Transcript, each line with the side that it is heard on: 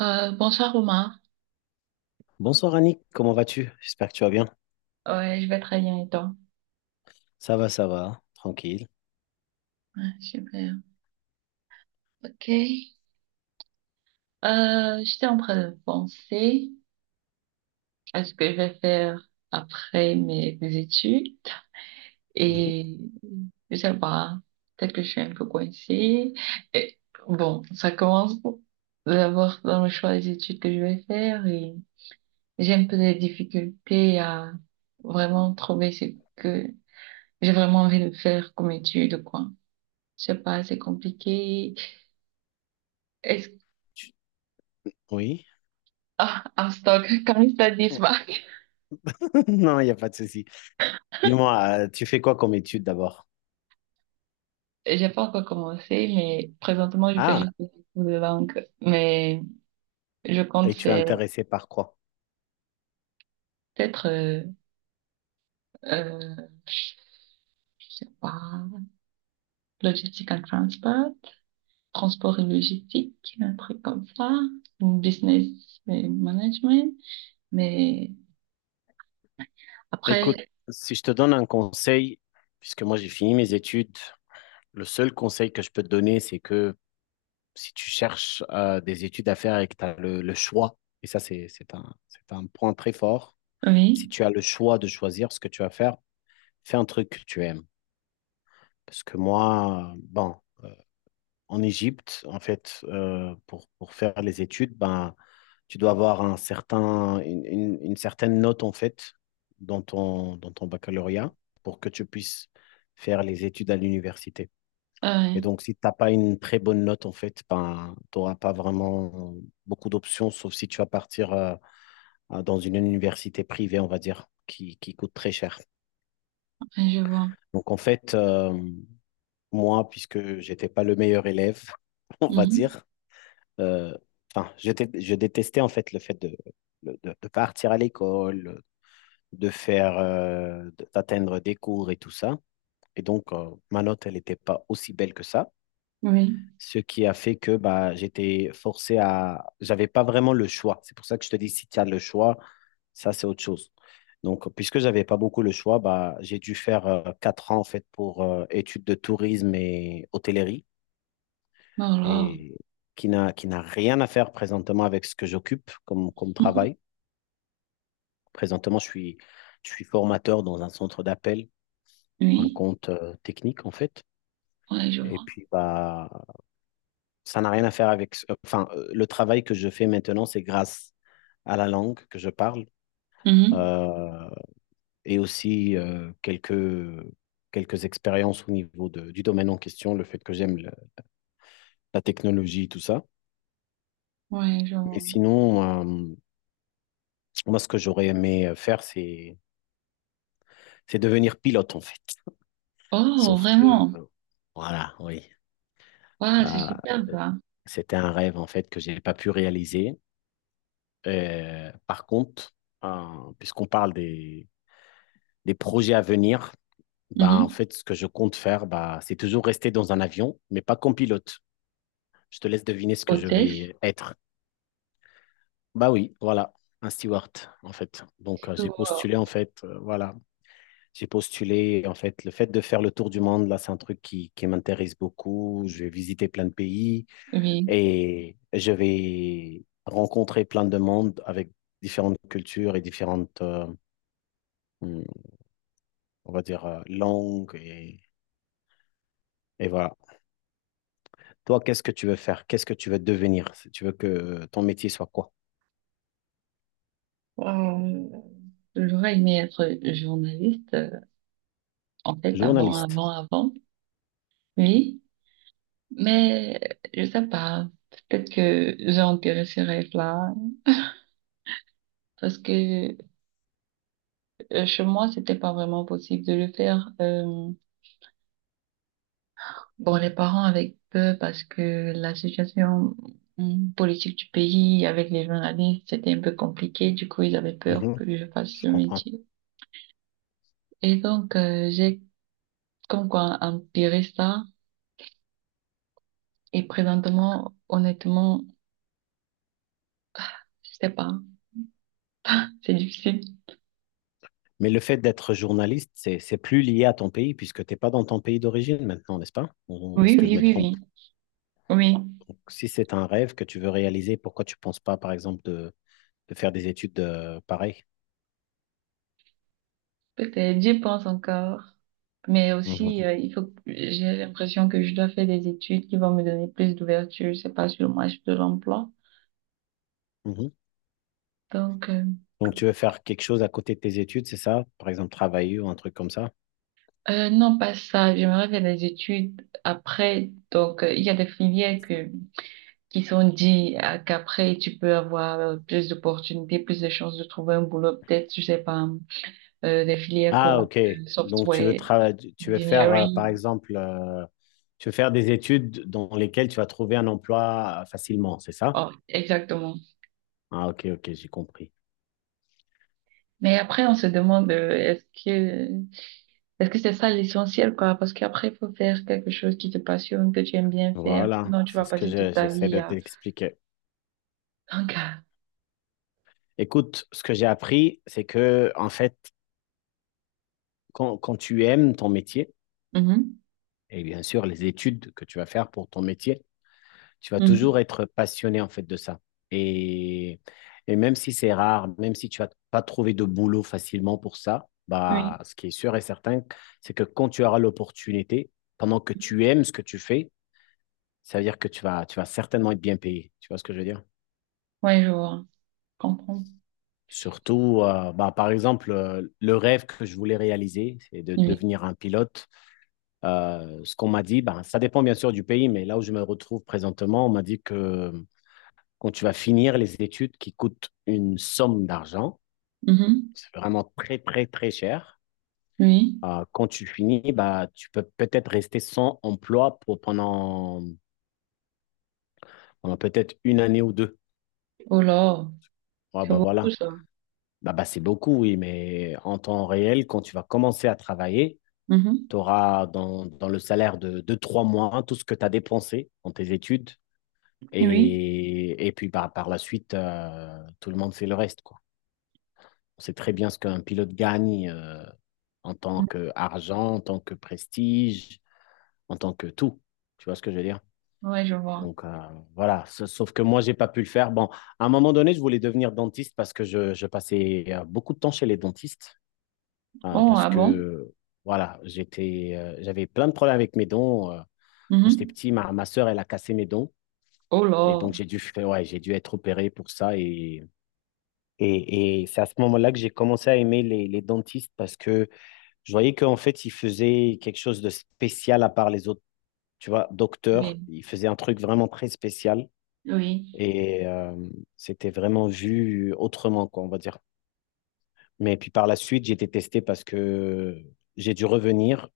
right: Bonsoir Romain.
left: Bonsoir Annick, comment vas-tu? J'espère que tu vas bien.
right: Ouais, je vais très bien et toi?
left: Ça va, tranquille.
right: Ouais, super. Ok. J'étais en train de penser à ce que je vais faire après mes études
left: Mhm.
right: et je sais pas, peut-être que je suis un peu coincée. Et, bon, ça commence d'abord dans le choix des études que je vais faire et j'ai un peu des difficultés à vraiment trouver ce que j'ai vraiment envie de faire comme étude, quoi. Je sais pas, c'est compliqué. Est-ce
left: Tu- Oui?
right: ah, en stock, comme il ça dit,
left: Non, il n'y a pas de souci. Dis-moi, tu fais quoi comme étude d'abord?
right: j'ai pas encore commencé, mais présentement, je fais
left: Ah,
right: juste des cours de langue. Mais je compte
left: et tu es
right: faire
left: intéressé par quoi?
right: peut-être, euh, je sais pas, logistique and transport, transport et logistique, un truc comme ça, ou business et management. Mais après,
left: Écoute, si je te donne un conseil, puisque moi j'ai fini mes études, le seul conseil que je peux te donner, c'est que si tu cherches des études à faire et que tu as le choix, et ça c'est un, c'est un point très fort, si
right: oui,
left: tu as le choix de choisir ce que tu vas faire, fais un truc que tu aimes. Parce que moi, en Égypte, en fait, pour faire les études, ben, tu dois avoir un certain, une, une certaine note, en fait, dans ton baccalauréat pour que tu puisses faire les études à l'université.
right: ah ouais,
left: Et donc, si tu n'as pas une très bonne note, en fait, ben, tu n'auras pas vraiment beaucoup d'options, sauf si tu vas partir dans une université privée, on va dire, qui coûte très cher.
right: ouais, je vois.
left: Donc, en fait, moi, puisque j'étais pas le meilleur élève, on va
right: Mhm.
left: dire. Euh, enfin, je détestais en fait le fait de partir à l'école, de faire, d'atteindre des cours et tout ça. Et donc, ma note, elle n'était pas aussi belle que ça.
right: Oui,
left: Ce qui a fait que bah, j'étais forcé à... J'avais pas vraiment le choix. C'est pour ça que je te dis, si tu as le choix, ça, c'est autre chose. Donc, puisque j'avais pas beaucoup le choix, bah, j'ai dû faire 4 ans en fait pour études de tourisme et hôtellerie
right: alors,
left: et qui n'a rien à faire présentement avec ce que j'occupe comme, comme travail. Présentement, je suis formateur dans un centre d'appel pour un
right: oui,
left: compte technique, en fait.
right: ouais, je
left: Et
right: vois.
left: puis, bah, ça n'a rien à faire avec. Enfin, le travail que je fais maintenant, c'est grâce à la langue que je parle
right: Mhm.
left: euh, et aussi quelques expériences au niveau du domaine en question, le fait que la technologie, tout ça.
right: Ouais, je
left: Mais
right: vois.
left: sinon, moi, ce que j'aurais aimé faire, c'est devenir pilote, en fait.
right: Oh,
left: Sauf que,
right: vraiment?
left: euh, voilà, oui.
right: Waouh, c'est
left: Euh,
right: super ça.
left: c'était un rêve, en fait, que j'ai pas pu réaliser. Par contre, puisqu'on parle des projets à venir, bah, en
right: Mhm.
left: fait, ce que je compte faire, bah, c'est toujours rester dans un avion, mais pas comme pilote. Je te laisse deviner ce que je
right: Hôtesse.
left: vais être. Bah oui, voilà, un steward, en fait. Donc, j'ai
right: Wow.
left: postulé, en fait, voilà. J'ai postulé, en fait, le fait de faire le tour du monde, là, c'est un truc qui m'intéresse beaucoup. Je vais visiter plein de pays.
right: Oui.
left: Et je vais rencontrer plein de monde avec différentes cultures et différentes, hum, on va dire, langues. Et voilà. Toi, qu'est-ce que tu veux faire? Qu'est-ce que tu veux devenir? Si tu veux que ton métier soit quoi?
right: Wow. J'aurais aimé être journaliste, en fait, avant,
left: Journaliste.
right: avant, avant. Oui. Mais je sais pas. Peut-être que j'ai enterré ce rêve-là. Parce que chez moi, c'était pas vraiment possible de le faire. Bon, les parents avec peu parce que la situation politique du pays avec les journalistes, c'était un peu compliqué. Du coup, ils avaient peur
left: Mhm,
right: que je fasse
left: je
right: ce
left: comprends.
right: métier. Et donc, j'ai comme quoi empiré ça. Et présentement, honnêtement, je sais pas. C'est difficile.
left: Mais le fait d'être journaliste, c'est plus lié à ton pays puisque tu n'es pas dans ton pays d'origine maintenant, n'est-ce pas? Ou
right: Oui,
left: est-ce que je
right: oui,
left: me
right: oui,
left: trompe?
right: oui. Oui,
left: Donc, si c'est un rêve que tu veux réaliser, pourquoi tu ne penses pas, par exemple, de faire des études pareilles?
right: peut-être. J'y pense encore. Mais
left: Mhm,
right: aussi, il faut, que- j'ai l'impression que je dois faire des études qui vont me donner plus d'ouverture, je sais pas, sur le marché de l'emploi.
left: mhm.
right: Donc,
left: Donc, tu veux faire quelque chose à côté de tes études, c'est ça? Par exemple, travailler ou un truc comme ça?
right: non, pas ça. J'aimerais faire des études après. Donc, il y a des filières que qui sont dit qu'après, tu peux avoir plus d'opportunités, plus de chances de trouver un boulot, peut-être, je sais pas, des filières
left: Ah,
right: comme
left: ok. Donc,
right: software,
left: tu veux faire, par
right: engineering.
left: exemple, tu veux faire des études dans lesquelles tu vas trouver un emploi facilement, c'est ça?
right: Oh, exactement.
left: Ah, ok, ok, j'ai compris.
right: Mais après, on se demande, est-ce que c'est ça l'essentiel, quoi? Parce qu'après, il faut faire quelque chose qui te passionne, que tu aimes bien faire.
left: Voilà,
right: Sinon, tu
left: c'est
right: vas
left: ce que
right: passer toute ta
left: j'essaie
right: vie
left: de
right: à...
left: t'expliquer.
right: Donc,
left: Écoute, ce que j'ai appris, c'est que, en fait, quand tu aimes ton métier,
right: mhm,
left: et bien sûr, les études que tu vas faire pour ton métier, tu vas toujours
right: mhm,
left: être passionné en fait de ça. Et, et même si c'est rare, même si tu vas pas trouver de boulot facilement pour ça, bah,
right: oui.
left: ce qui est sûr et certain, c'est que quand tu auras l'opportunité, pendant que tu aimes ce que tu fais, ça veut dire que tu vas certainement être bien payé. Tu vois ce que je veux dire?
right: Ouais, je vois. Je comprends.
left: Surtout, bah, par exemple, le rêve que je voulais réaliser, c'est de
right: Oui.
left: devenir un pilote. Ce qu'on m'a dit, bah, ça dépend bien sûr du pays, mais là où je me retrouve présentement, on m'a dit que quand tu vas finir les études qui coûtent une somme d'argent,
right: Mhm,
left: c'est vraiment très, très, très cher.
right: oui.
left: Quand tu finis, bah, tu peux peut-être rester sans emploi pour pendant, pendant peut-être une année ou deux.
right: Oh là,
left: Ah
right: c'est
left: bah
right: beaucoup
left: voilà.
right: ça.
left: Bah, bah, c'est beaucoup, oui, mais en temps réel, quand tu vas commencer à travailler,
right: Mhm,
left: tu auras dans, dans le salaire de 3 mois tout ce que tu as dépensé dans tes études.
right: oui.
left: Et puis bah, par la suite, tout le monde sait le reste, quoi. On sait très bien ce qu'un pilote gagne en tant
right: Mhm.
left: qu'argent, en tant que prestige, en tant que tout. Tu vois ce que je veux dire?
right: Ouais, je vois.
left: Donc voilà, sauf que moi, j'ai pas pu le faire. Bon, à un moment donné, je voulais devenir dentiste parce que je passais beaucoup de temps chez les dentistes,
right: Oh,
left: parce
right: ah bon?
left: que voilà, j'étais, j'avais plein de problèmes avec mes dents. Quand j'étais
right: Mhm.
left: petit, ma sœur, elle a cassé mes dents.
right: Oh
left: Et donc,
right: là.
left: ouais, j'ai dû être opéré pour ça. Et c'est à ce moment-là que j'ai commencé à aimer les dentistes parce que je voyais qu'en fait, ils faisaient quelque chose de spécial à part les autres tu vois, docteur.
right: Oui,
left: Il faisait un truc vraiment très spécial
right: oui.
left: et c'était vraiment vu autrement, quoi, on va dire. Mais puis par la suite, j'ai été testé parce que j'ai dû revenir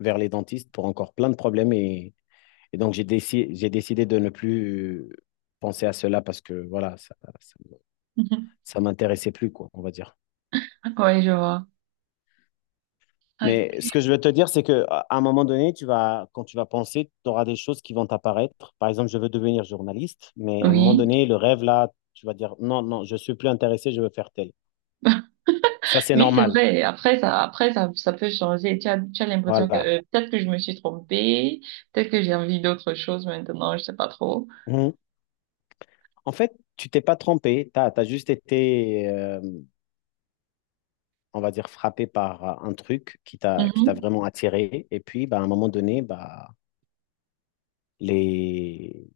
left: vers les dentistes pour encore plein de problèmes et donc j'ai décidé de ne plus penser à cela parce que voilà, ça, ça, ça m'intéressait plus, quoi, on va dire.
right: Mhm. Ouais, je vois. Ah,
left: Mais ce que je veux te dire, c'est que à un moment donné, quand tu vas penser, tu auras des choses qui vont t'apparaître. Par exemple, je veux devenir journaliste, mais à un moment
right: oui.
left: donné, le rêve là, tu vas dire non, non, je suis plus intéressé, je veux faire tel. Ça, c'est
right: Oui, c'est
left: normal.
right: vrai. Après, ça, ça peut changer. Tu as l'impression que
left: Voilà.
right: peut-être que je me suis trompée, peut-être que j'ai envie d'autre chose maintenant, je sais pas trop.
left: Mhm. En fait, tu t'es pas trompé, tu as, juste été, on va dire, frappé par un truc qui t'a
right: Mhm.
left: vraiment attiré. Et puis, bah, à un moment donné, bah, les,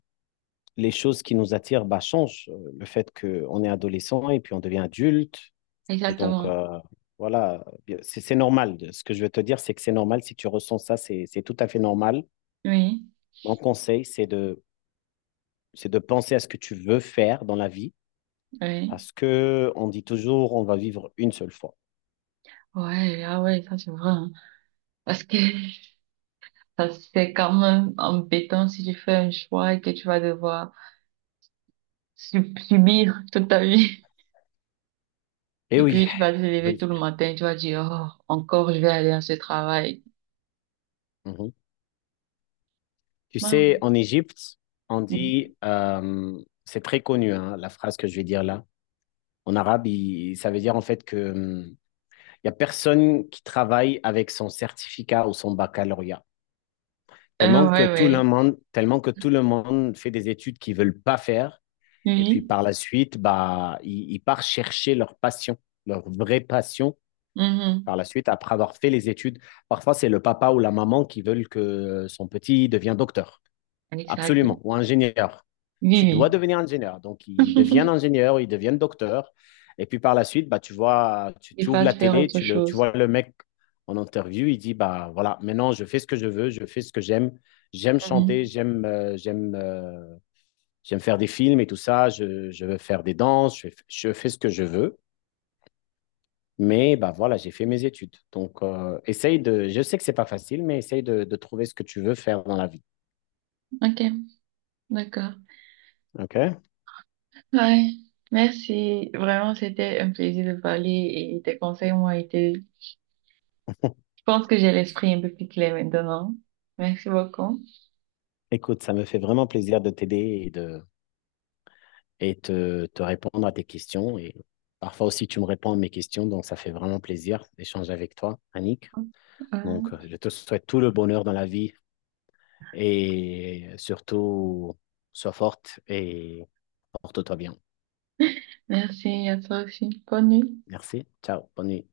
left: les choses qui nous attirent bah, changent. Le fait qu'on est adolescent et puis on devient adulte. Et donc,
right: Exactement.
left: voilà, c'est normal. Ce que je veux te dire, c'est que c'est normal. Si tu ressens ça, c'est tout à fait normal.
right: Oui,
left: Mon conseil, c'est de penser à ce que tu veux faire dans la vie,
right: oui.
left: parce que on dit toujours, on va vivre une seule fois.
right: Ouais, ah ouais, ça c'est vrai, hein. Parce que ça c'est quand même embêtant si tu fais un choix et que tu vas devoir subir toute ta vie.
left: Eh
right: Et
left: oui,
right: puis, tu vas te lever tout
left: oui.
right: le matin, tu vas dire, oh, encore, je vais aller à ce travail.
left: Mhm. Tu
right: Bah,
left: sais, en Égypte, on
right: oui.
left: dit, c'est très connu, hein, la phrase que je vais dire là. En arabe, ça veut dire en fait que, il y a personne qui travaille avec son certificat ou son baccalauréat.
right: Ouais, ouais.
left: Tellement que tout le monde fait des études qu'ils ne veulent pas faire. Et puis
right: Oui,
left: par la suite, bah, ils partent chercher leur passion, leur vraie passion.
right: mhm.
left: Par la suite, après avoir fait les études, parfois c'est le papa ou la maman qui veulent que son petit devienne docteur.
right: Exactement.
left: Absolument. Ou ingénieur. Tu dois
right: Oui,
left: devenir ingénieur. Donc, ils deviennent
right: oui.
left: ingénieurs, ils deviennent docteurs. Et puis par la suite, bah, tu vois, tu,
right: Il
left: tu ouvres
right: passe
left: la
right: faire
left: télé,
right: autre
left: tu, le, tu
right: chose.
left: vois le mec en interview, il dit, bah voilà, maintenant je fais ce que je veux, je fais ce que j'aime, j'aime chanter,
right: Mhm.
left: j'aime faire des films et tout ça, je veux faire des danses, je fais ce que je veux. Mais bah voilà, j'ai fait mes études. Donc, essaye de. Je sais que c'est pas facile, mais essaye de trouver ce que tu veux faire dans la vie.
right: Ok, d'accord.
left: OK?
right: Ouais, merci. Vraiment, c'était un plaisir de parler et tes conseils m'ont été... Je pense que j'ai l'esprit un peu plus clair maintenant. Merci beaucoup.
left: Écoute, ça me fait vraiment plaisir de t'aider et de te, te répondre à tes questions. Et parfois aussi, tu me réponds à mes questions, donc ça fait vraiment plaisir d'échanger avec toi, Annick.
right: Voilà.
left: Donc, je te souhaite tout le bonheur dans la vie et surtout, sois forte et porte-toi bien.
right: Merci à toi aussi. Bonne nuit.
left: Merci. Ciao. Bonne nuit.